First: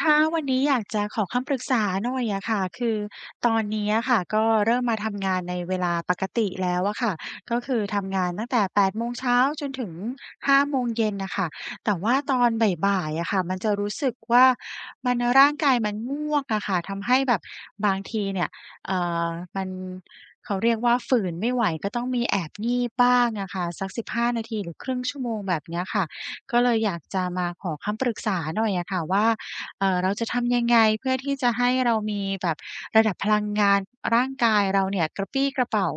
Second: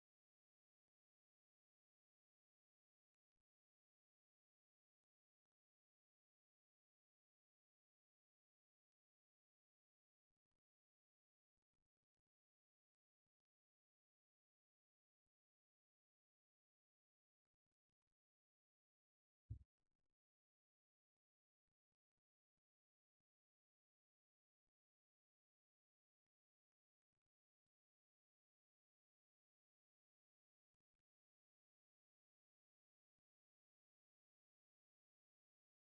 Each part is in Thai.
ค่ะวันนี้อยากจะขอคำปรึกษาหน่อยอะค่ะคือตอนนี้อะค่ะก็เริ่มมาทำงานในเวลาปกติแล้วอะค่ะก็คือทำงานตั้งแต่8โมงเช้าจนถึง5โมงเย็นน่ะค่ะแต่ว่าตอนบ่ายๆอะค่ะมันจะรู้สึกว่ามันร่างกายมันง่วงอะค่ะทำให้แบบบางทีเนี่ยเอ่อมันเขาเรียกว่าฝืนไม่ไหวก็ต้องมีแอบงีบบ้างอะค่ะสัก15นาทีหรือครึ่งชั่วโมงแบบเนี้ยค่ะก็เลยอยากจะมาขอคำปรึกษาหน่อยอะค่ะว่า เราจะทำยังไงเพื่อที่จะให้เรามีแบบระดับพลังงานร่างกายเราเนี่ยกระปรี้กระเปร่า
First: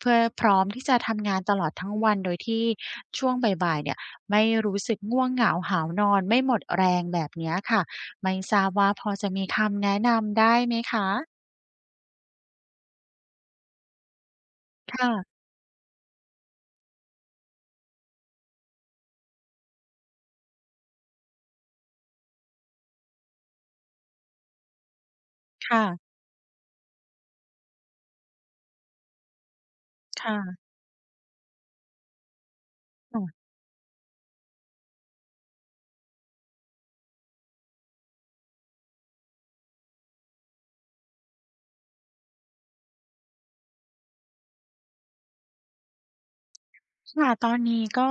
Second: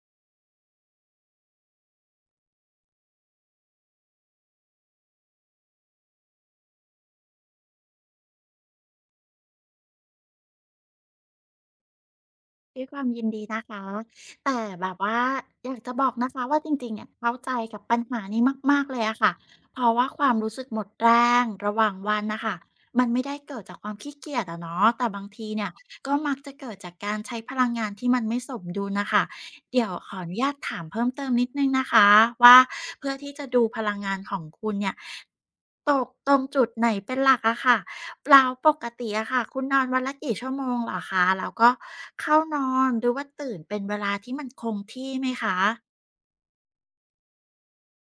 เพื่อพร้อมที่จะทำงานตลอดทั้งวันโดยที่ช่วงบ่ายๆเนี่ยไม่รู้สึกง่วงเหงาหาวนอนไม่หมดแรงแบบเนี้ยค่ะไม่ทราบว่าพอจะมีคำแนะนำได้ไหมคะด้วยความยินดีนะคะ แต่แบบว่าค่ะอยากจะบอกนะคะว่าจริงๆเนี่ยเข้าใจกับปัญหานี้มากๆเลยอะค่ะเพราะว่าความรู้สึกหมดแรงระหว่างวันน่ะค่ะมันไม่ได้เกิดจากความขี้เกียจอะเนาะแต่บางทีเนี่ยค่ะก็มักจะเกิดจากการใช้พลังงานที่มันไม่สมดุลน่ะค่ะเดี๋ยวขออนุญาตค่ะถามเพิ่มเติมนิดหนึ่งนะคะว่าเพื่อค่ะ ที่จะดูพลังงานของคุณเนี่ยตกตรงจุดไหนเป็นหลักอะค่ะ แล้วปกติอะค่ะคุณนอนวันละกี่ชั่วโมงเหรอคะแล้วก็เข้านอนหรือว่าตื่นเป็นเวลาที่มันคงที่ไหมคะค่ะตอนนี้ก็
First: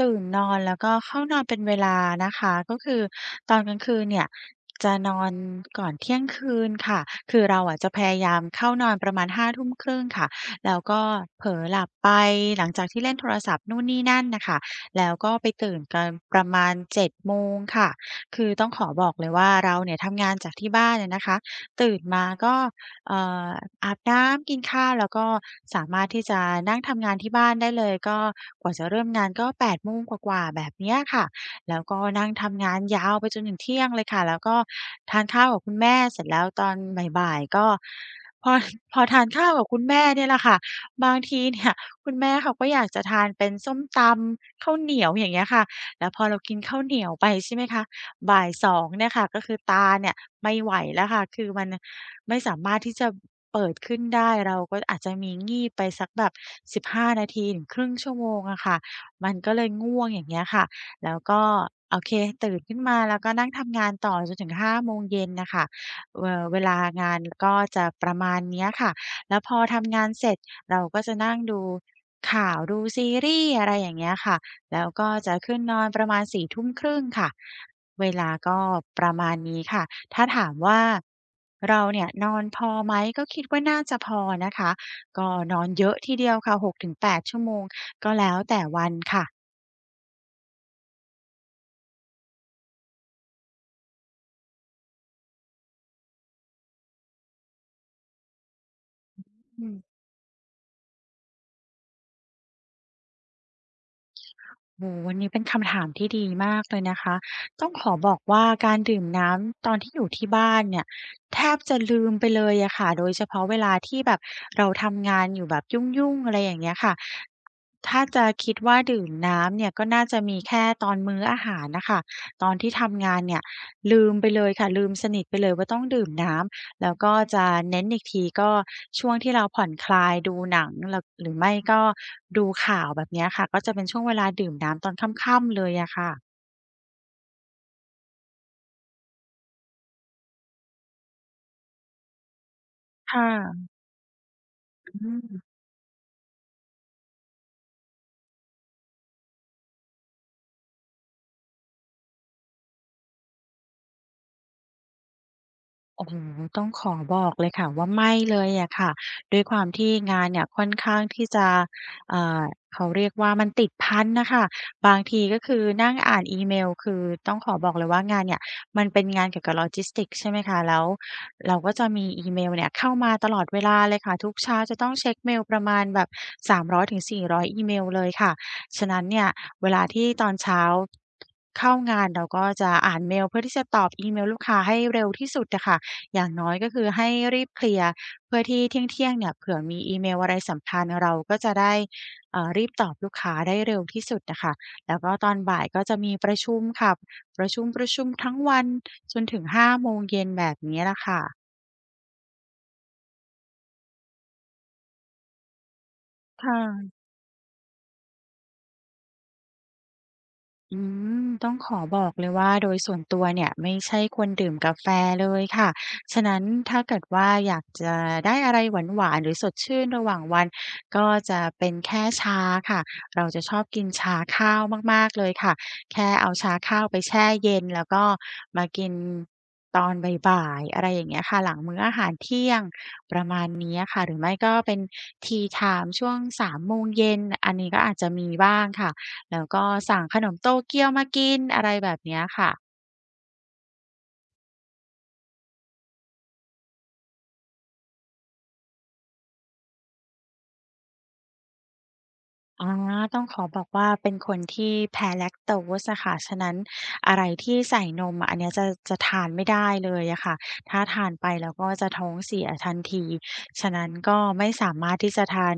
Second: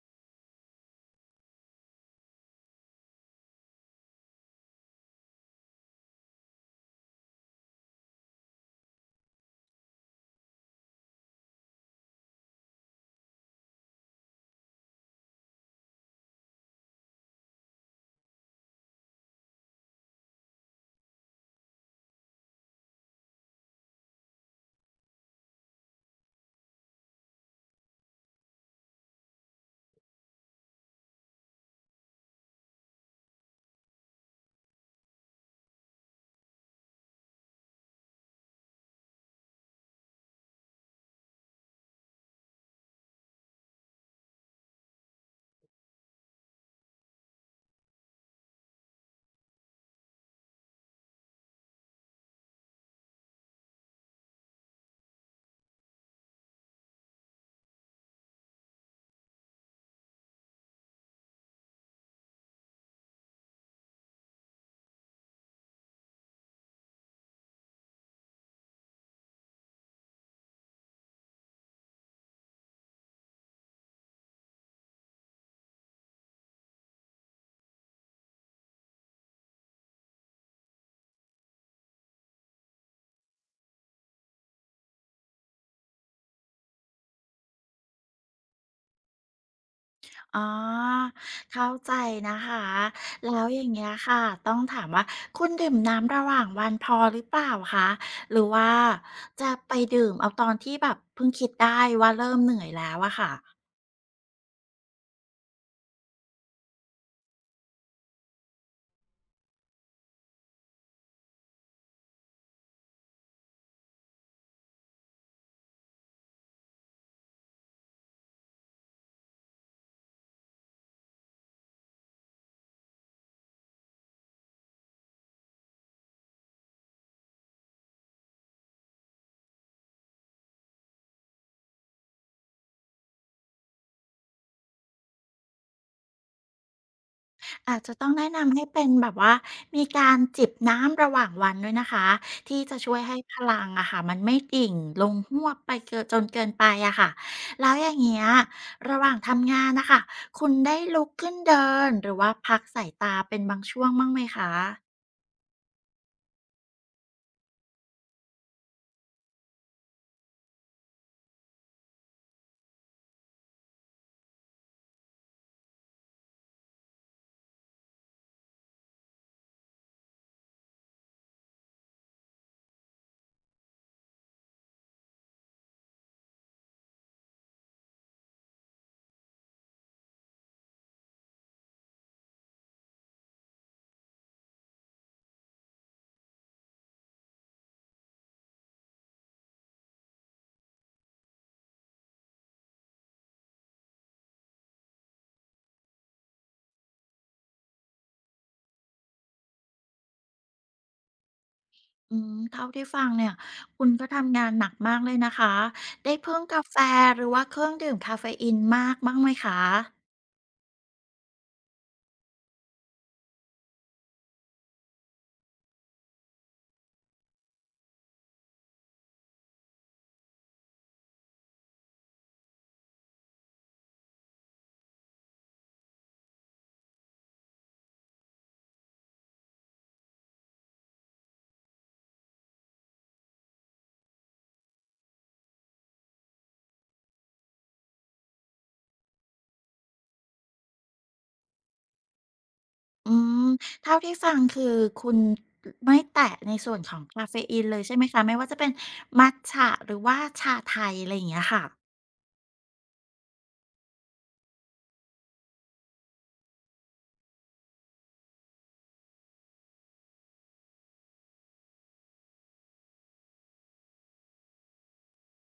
ตื่นนอนแล้วก็เข้านอนเป็นเวลานะคะก็คือตอนกลางคืนเนี่ยจะนอนก่อนเที่ยงคืนค่ะคือเราอะจะพยายามเข้านอนประมาณห้าทุ่มคร่งค่ะแล้วก็เผลอหลับไปหลังจากที่เล่นโทรศัพท์นู่นนี่นั่นน่ะค่ะแล้วก็ไปตื่นกันประมาณ7โมงค่ะคือต้องขอบอกเลยว่าเราเนี่ยทำงานจากที่บ้านอะนะคะตื่นมาก็ เอ่ออาบน้ำกินข้าวแล้วก็สามารถที่จะนั่งทำงานที่บ้านได้เลยก็กว่าจะเริ่มงานก็แปดโมงกว่าๆแบบเนี้ยค่ะแล้วก็นั่งทำงานยาวไปจนถึงเที่ยงเลยค่ะแล้วก็ทานข้าวกับคุณแม่เสร็จแล้วตอนบ่ายๆก็พอ พอทานข้าวกับคุณแม่เนี่ยแหละค่ะบางทีเนี่ยคุณแม่เขาก็อยากจะทานเป็นส้มตำข้าวเหนียวอย่างเงี้ยค่ะแล้วพอเรากินข้าวเหนียวไปใช่ไหมคะบ่ายสองเนี่ยค่ะก็คือตาเนี่ยไม่ไหวแล้วค่ะคือมัน ไม่สามารถที่จะเปิดขึ้นได้เราก็อาจจะมีงีบไปสักแบบ15นาทีถึงครึ่งชั่วโมงอะค่ะมันก็เลยง่วงอย่างเงี้ยค่ะแล้วก็โอเคตื่นขึ้นมาแล้วก็นั่งทำงานต่อจนถึง5โมงเย็นน่ะค่ะเวลางานก็จะประมาณเนี้ยค่ะแล้วพอทำงานเสร็จเราก็จะนั่งดูข่าวดูซีรีส์อะไรอย่างเงี้ยค่ะแล้วก็จะขึ้นนอนประมาณสี่ทุ่มครึ่งค่ะเวลาก็ประมาณนี้ค่ะ ถ้าถามว่าเราเนี่ยนอนพอไหมก็คิดว่าน่าจะพอนะคะก็นอนเยอะทีเดียวค่ะหกถึงอ๋อเข้าใจนะคะแล้วอย่างเงี้ยค่ะต้องถามว่าคุณดื่มน้ำระหว่างวันพอหรือเปล่าคะหรือว่าจะอืไปมดื่มเอาตอนที่แบบเพิ่งคิดได้ว่าเริ่มเหนื่อยแล้วอะค่ะ โอ้โฮวันนี้เป็นคำถามที่ดีมากเลยนะคะต้องขอบอกว่าการดื่มน้ำตอนที่อยู่ที่บ้านเนี่ยแทบจะลืมไปเลยอะค่ะโดยเฉพาะเวลาที่แบบเราทำงานอยู่แบบยุ่งๆอะไรอย่างเงี้ยค่ะถ้าจะคิดว่าดื่มน้ำเนี่ยก็น่าจะมีแค่ตอนมื้ออาหารน่ะค่ะตอนที่ทำงานเนี่ย สนิทไปเลยว่าต้องดื่มน้ำแล้วก็จะเน้นอีกทีก็ช่วงที่เราผ่อนคลายดูหนังแล้วหรือไม่ก็ดูข่าวแบบเนี้ยค่ะก็จะเป็นช่วงเวลาดื่มน้ำตอนค่ำๆเลยอะค่ะอาจจะต้องแนะนำให้เป็นแบบว่ามีการจิบน้ำระหว่างวันด้วยนะคะที่จะช่วยให้ค่พลังะอะค่ะมันไม่ดิ่งลอืงหวบม ไปเกินจนเกินไปอะค่ะแล้วอย่างเงี้ยระหว่างทำงานนะคะคุณได้ลุกขึ้นเดินหรือว่าพักสายตาเป็นบางช่วงบ้างไหมคะโอ้โฮต้องขอบอกเลยค่ะว่าไม่เลยอะค่ะด้วยความที่งานเนี่ยค่อนข้างที่จะอ่าเขาเรียกว่ามันติดพันน่ะค่ะบางทีก็คือนั่งอ่านอีเมลคือต้องขอบอกเลยว่างานเนี่ยมันเป็นงานเกี่ยวกับ Logistics ใช่ไหมคะแล้วเราก็จะมีอีเมลเนี่ยเข้ามาตลอดเวลาเลยค่ะทุกเช้าจะต้องเช็กเมลประมาณแบบ300-400อยถึงสีร้อยอีเมลเลยค่ะฉะนั้นเนี่ยเวลาที่ตอนเช้าเข้างานเราก็จะอ่านเมลเพื่อที่จะตอบอีเมลลูกค้าให้เร็วที่สุดอะค่ะ อย่างน้อยก็คือให้รีบเคลียร์เพื่อที่เที่ยงๆเนี่ยเผื่อมีอีเมลอะไรสำคัญเราก็จะได้รีบตอบลูกค้าได้เร็วที่สุดอะค่ะแล้วก็ตอนบ่ายก็จะมีประชุมค่ะประชุมๆทั้งวันจนถึง5โมงเย็นแบบนี้แหละค่ะอืมเท่าที่ฟังเนี่ยคุณก็ทำงานหนักมากเลยนะคะได้พึ่งกาแฟค่ะ หรือว่าเครื่องดื่มกาเฟอีนมากบ้างไหมคะ อืมต้องขอบอกเลยว่าโดยส่วนตัวเนี่ยไม่ใช่คนดื่มกาแฟเลยค่ะ ฉะนั้นถ้าเกิดว่าอยากจะได้อะไรหวานๆหรือสดชื่นระหว่างวันก็จะเป็นแค่ชาค่ะ เราจะชอบกินชาข้าวมากๆเลยค่ะ แค่เอาชาข้าวไปแช่เย็นแล้วก็มากินตอนบ่ายๆอะไรอย่างเงี้ยค่ะหลังมื้ออาหารเที่ยงประมาณนี้อะค่ะหรือไม่ก็เป็น Tea Time ช่วงสามโมงเย็นอันนี้ก็อาจจะมีบ้างค่ะ แล้วก็สั่งขนมโตเกียวมากินอะไรแบบเนี้ยค่ะ อืมเท่าที่ฟังคือคุณไม่แตะในส่วนของคาเฟอีนเลยใช่ไหมคะไม่ว่าจะเป็นมัตจะหรือว่าชาไทยอะไรอย่างเงี้ยค่ะอต้องขอบอกว่าเป็นคนที่แพ้ l a คโต o s e อะค่ะฉะนั้นอะไรที่ใส่นมอะอันเนี้ยจะทานไม่ได้เลยอะค่ะถ้าทานไปแล้วก็จะท้องเสียทันที ฉะนั้นก็ไม่สามารถที่จะทาน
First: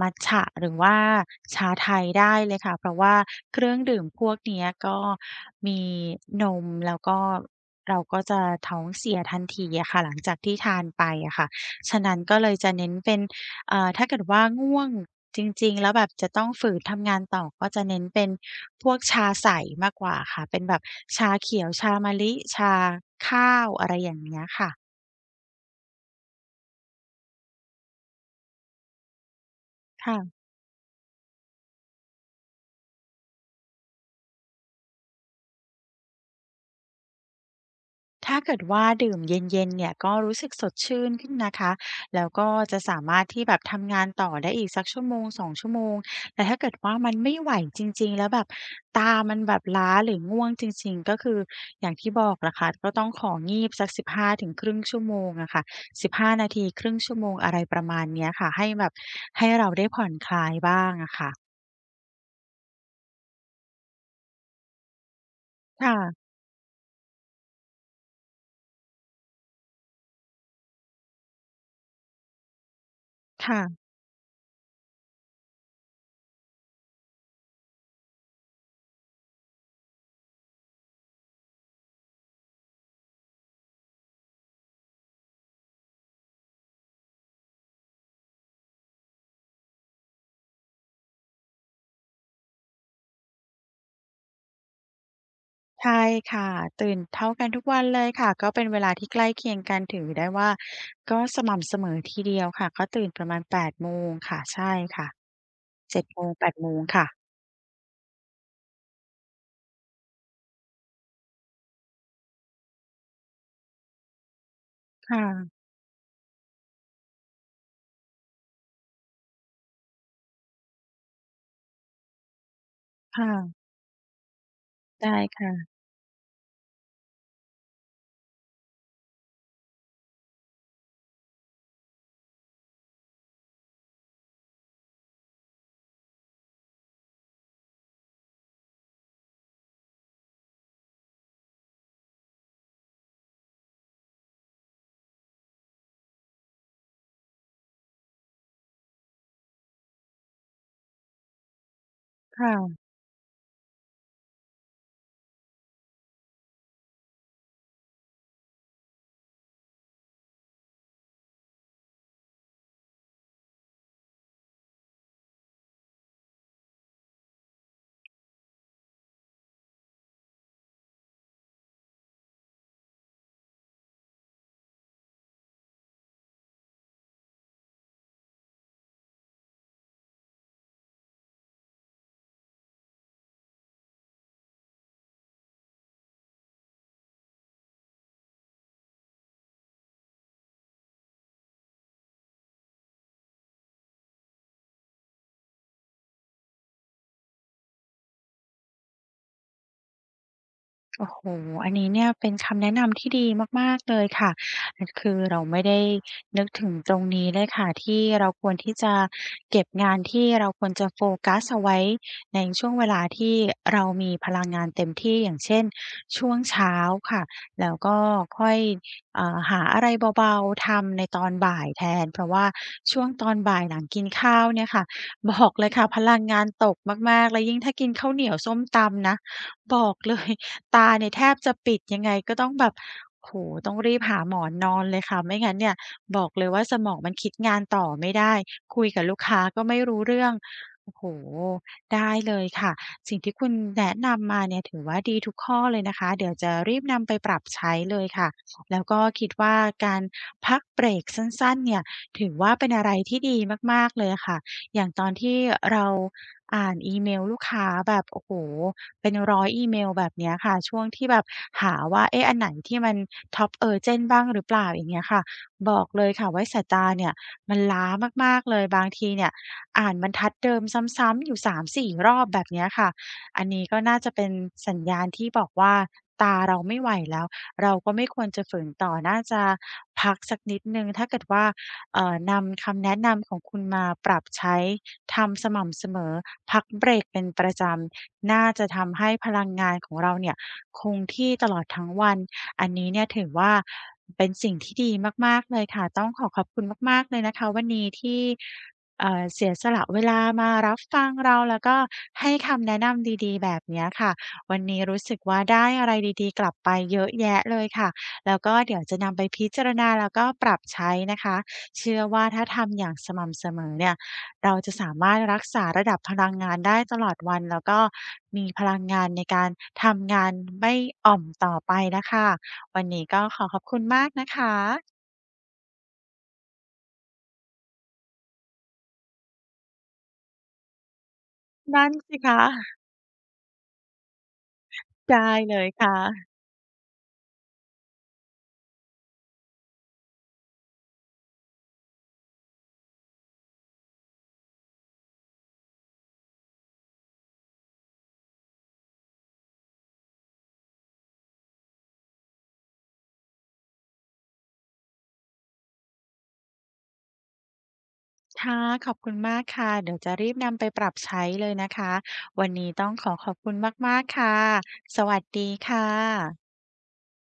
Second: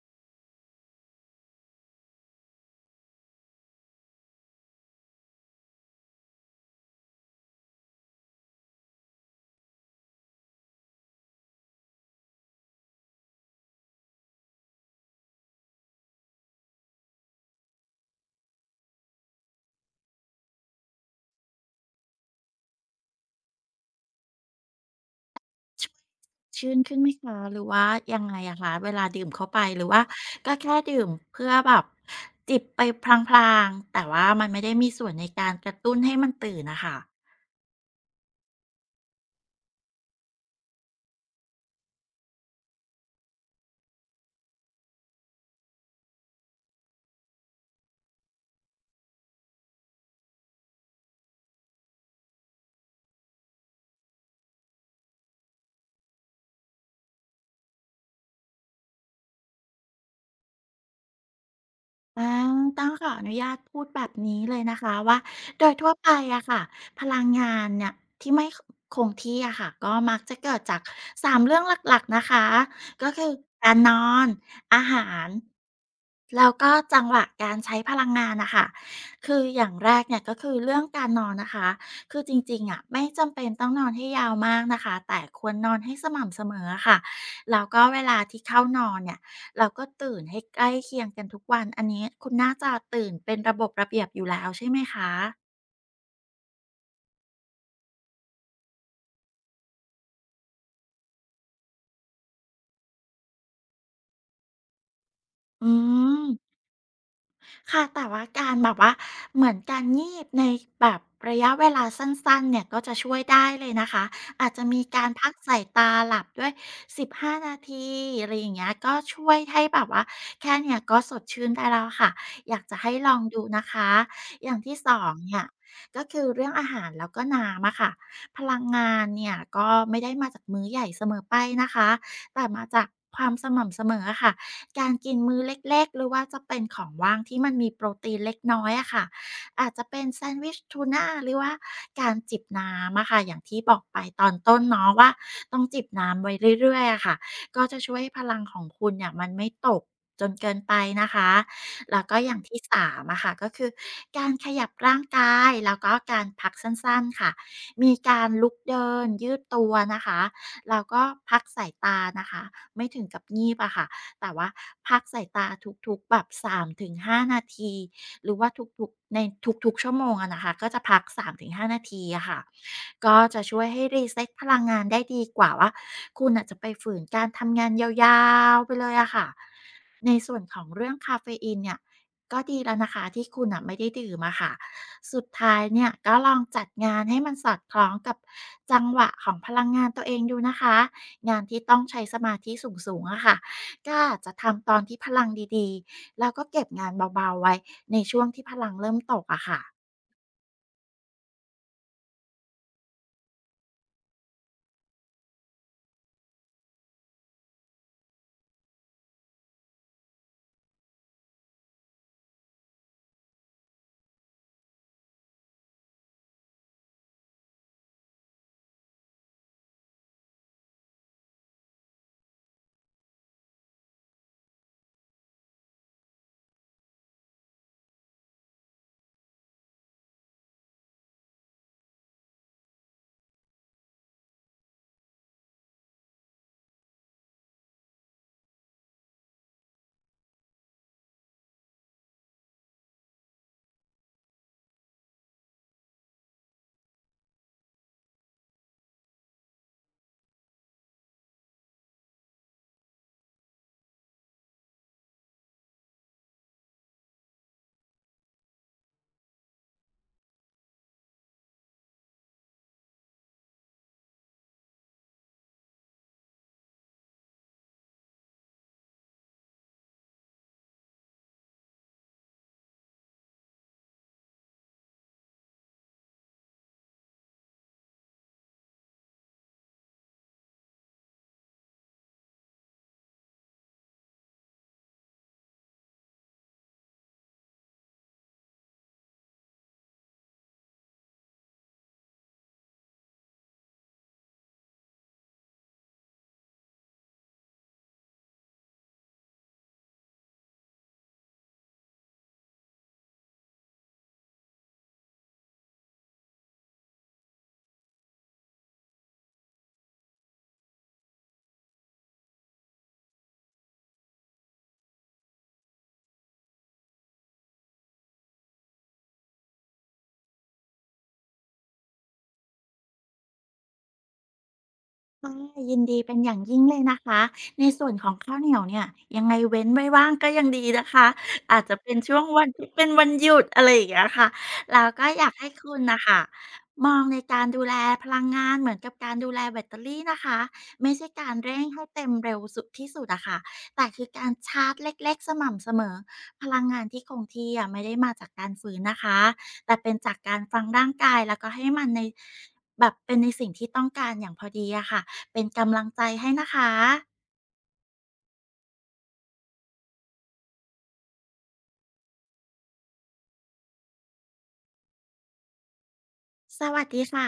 มัตจะหรือว่าชาไทยได้เลยค่ะเพราะว่าเครื่องดื่มพวกเนี้ยก็มีนมแล้วก็เราก็จะท้องเสียทันทีอะค่ะหลังจากที่ทานไปอะค่ะ ฉะนั้นก็เลยจะเน้นเป็น อ่าถ้าเกิดว่าง่วงจริงๆแล้วแบบจะต้องฝืนทำงานต่อก็จะเน้นเป็นพวกชาใสมากกว่าค่ะเป็นแบบชาเขียวชามะลิชาข้าวอะไรอย่างเงี้ยค่ะชชื่นขึ้นไหมคะหรือว่ายังไงอะคะเวลาดื่มเข้าไปหรือว่าค่ะ ก็แค่ดื่มเพื่อแบบจิบไปพลางๆแต่ว่ามันไม่ได้มีส่วนในการกระตุ้นให้มันตื่นน่ะค่ะ ถ้าเกิดว่าดื่มเย็นๆเนี่ยก็รู้สึกสดชื่นขึ้นนะคะแล้วก็จะสามารถที่แบบทำงานต่อได้อีกสักชั่วโมง2ชั่วโมงแต่ถ้าเกิดว่ามันไม่ไหวจริงๆแล้วแบบตามันแบบล้าหรือง่วงจริงๆก็คืออย่างที่บอกล่ะค่ะก็ต้องของีบสัก15ถึงครึ่งชั่วโมงอะค่ะ15นาทีครึ่งชั่วโมงอะไรประมาณเนี้ยค่ะให้แบบให้เราได้ผ่อนคลายบ้างอะค่ะอาต้องขออนุญาตพูดแบบนี้เลยนะคะว่าโดยทั่วค่ะไปอะค่ะพลังงานเนี่ยที่ไม่คงที่อะค่ะก็มักจะเกิดจากสามเรื่องหลักๆนะคะก็คือการค่ะ นอนอาหารแล้วก็จังหวะการใช้พลังงานน่ะค่ะคืออย่างแรกเนี่ยก็คือเรื่องการนอนนะคะคือจริงๆอะไม่จำเป็นต้องนอนให้ยาวมากนะคะแต่ควรนอนให้สม่ำเสมออะค่ะแล้วก็เวลาที่เข้านอนเนี่ย เราก็ตื่นให้ใกล้เคียงกันทุกวัน อันนี้คุณน่าจะตื่นเป็นระบบระเบียบอยู่แล้วใช่ไหมคะใช่ค่ะตื่นเท่ากันทุกวันเลยค่ะก็เป็นเวลาที่ใกล้เคียงกันถือได้ว่าก็สม่ำเสมอทีเดียวค่ะก็ตื่นประมาณ8โมงค่ะใช่ค่ะอื7โมงม 8โมงค่ะค่ะแต่ว่าการแบบว่าเหมือนการงีบในแบบระยะเวลาสั้นๆเนี่ยก็จะช่วยได้เลยนะคะอาจจะมีการพักค่ะสายตาหลับด้วย15นาทีอะไรอย่างเงี้ยก็ช่วยให้แบบว่าแค่เนี้ยก็สดชื่นได้แล้วค่ะอยากจะให้ลองดูค่ะนะคะอย่างที่2ได้เนี่ยค่ะก็คือเรื่องอาหารแล้วก็น้ำอะค่ะพลังงานเนี่ยก็ไม่ได้มาจากมื้อใหญ่เสมอไปนะคะแต่มาจากความสม่ำเสมออะค่ะ การกินมื้อเล็กๆหรือว่าจะเป็นของว่างที่มันมีโปรตีนเล็กน้อยอะค่ะอาจจะเป็นแซนด์วิชทูน่าหรือว่าการจิบน้ำอะค่ะอย่างที่บอกไปตอนต้นเนาะว่าต้องจิบน้ำไว้เรื่อยๆอะค่ะก็จะช่วยให้พลังของคุณเนี่ยมันไม่ตกจนเกินไปนะคะแล้วก็อย่างที่ค่ะ สามอะค่ะก็คือการขยับร่างกายแล้วก็การพักสั้นๆค่ะมีการลุกเดินยืดตัวนะคะแล้วก็พักสายตานะคะไม่ถึงกับงีบอะค่ะ แต่ว่าพักสายตาทุกๆแบบสามถึงห้านาทีหรือว่าทุกๆชั่วโมงอะนะคะก็จะพัก3-5นาทีอะค่ะก็จะช่วยให้ reset พลังงานได้ดีกว่าว่าคุณน่ะจะไปฝืนการทำงานยาวๆไปเลยอะค่ะในส่วนของเรื่องกาเฟอีนเนี่ยก็ดีแล้วนะคะที่คุณน่ะไม่ได้ดื่มอะค่ะสุดท้ายเนี่ยก็ลองจัดงานให้มันสอดคล้องกับจังหวะของพลังงานตัวเองดูนะคะงานที่ต้องใช้สมาธิสูงๆอะค่ะ ก็อาจจะทำตอนที่พลังดีๆ แล้วก็เก็บงานเบาๆไว้ในช่วงที่พลังเริ่มตกอะค่ะ โอ้โฮอันนี้เนี่ยเป็นคำแนะนำที่ดีมากๆเลยค่ะมันคือเราไม่ได้นึกถึงตรงนี้เลยค่ะที่เราควรที่จะเก็บงานที่เราควรจะโฟกัสเอาไว้ในช่วงเวลาที่เรามีพลังงานเต็มที่อย่างเช่นช่วงเช้าค่ะแล้วก็ค่อยหาอะไรเบาๆทำในตอนบ่ายแทนเพราะว่าช่วงตอนบ่ายหลังกินข้าวเนี่ยค่ะ บอกเลยค่ะพลังงานตกมากๆแล้วยิ่งถ้ากินข้าวเหนียวส้มตำนะบอกเลย ตาเนี่ยแทบจะปิดยังไงก็ต้องแบบโอ้โฮต้องรีบหาหมอนนอนเลยค่ะไม่งั้นเนี่ยบอกเลยว่าสมองมันคิดงานต่อไม่ได้คุยกับลูกค้าก็ไม่รู้เรื่องโอ้โฮได้เลยค่ะสิ่งที่คุณแนะนำมาเนี่ยถือว่าดีทุกข้อเลยนะคะเดี๋ยวจะรีบนำไปปรับใช้เลยค่ะแล้วก็คิดว่าการพักเบรกสั้นๆเนี่ยถือว่าเป็นอะไรที่ดีมากๆเลยอะค่ะอย่างตอนที่เราอ่านอีเมลลูกค้าแบบโอ้โฮ เป็นร้อยอีเมลแบบเนี้ยค่ะช่วงที่แบบหาว่าเอ๊ะอันไหนที่มัน Top Urgent บ้างหรือเปล่าอย่างเงี้ยค่ะบอกเลยค่ะว่าสายตาเนี่ยมันล้ามากๆเลยบางทีเนี่ยอ่านบรรทัดเดิมซ้ำๆอยู่3-4รอบแบบเนี้ยค่ะอันนี้ก็น่าจะเป็นสัญญาณที่บอกว่าตาเราไม่ไหวแล้วเราก็ไม่ควรจะฝืนต่อน่าจะพักสักนิดหนึ่งถ้าเกิดว่านำคำแนะนำของคุณมาปรับใช้ทำสม่ำเสมอพักเบรกเป็นประจำ น่าจะทำให้พลังงานของเราเนี่ยคงที่ตลอดทั้งวัน อันนี้เนี่ยถือว่าเป็นสิ่งที่ดีมากๆเลยค่ะ ต้องขอขอบคุณมากๆเลยนะคะวันนี้ที่เสียสละเวลามารับฟังเราแล้วก็ให้คำแนะนำดีๆแบบเนี้ยค่ะ วันนี้รู้สึกว่าได้อะไรดีๆกลับไปเยอะแยะเลยค่ะ แล้วก็เดี๋ยวจะนำไปพิจารณาแล้วก็ปรับใช้นะคะ เชื่อว่าถ้าทำอย่างสม่ำเสมอเนี่ย เราจะสามารถรักษาระดับพลังงานได้ตลอดวันแล้วก็มีพลังงานในการทำงานไม่อ่อมต่อไปนะคะวันนี้ก็ขอขอบคุณมากนะคะค่ะยินดีเป็นอย่างยิ่งเลยนะคะในส่วนของข้าวเหนียวเนี่ยยังไงเว้นไว้ว่างก็ยังดีนะคะอาจจะนั่เป็นนช่สิวงคะวันที่เป็นวันหยุดอะไรอย่างเงี้ยค่ะแล้วก็อยาได้กให้เลยคุณนะคะค่ะมองในการดูแลพลังงานเหมือนกับการดูแลแบตเตอรี่นะคะไม่ใช่การเร่งให้เต็มเร็วสุดที่สุดอะค่ะแต่คือการชาร์จเล็กๆสม่ำเสมอพลังงานที่คงที่อะไม่ได้มาจากการฝืนนะคะแต่เป็นจากการฟังร่างกายแล้วก็ให้มันในแบบเป็นในสิ่งที่ต้องการอย่างพอดีอะค่ะ เป็นกำลังใจให้นะคะ ค่ะขอบคุณมากค่ะเดี๋ยวจะรีบนำไปปรับใช้เลยนะคะวันนี้ต้องขอขอบคุณมากๆค่ะสวัสดีค่ะสวัสดีค่ะ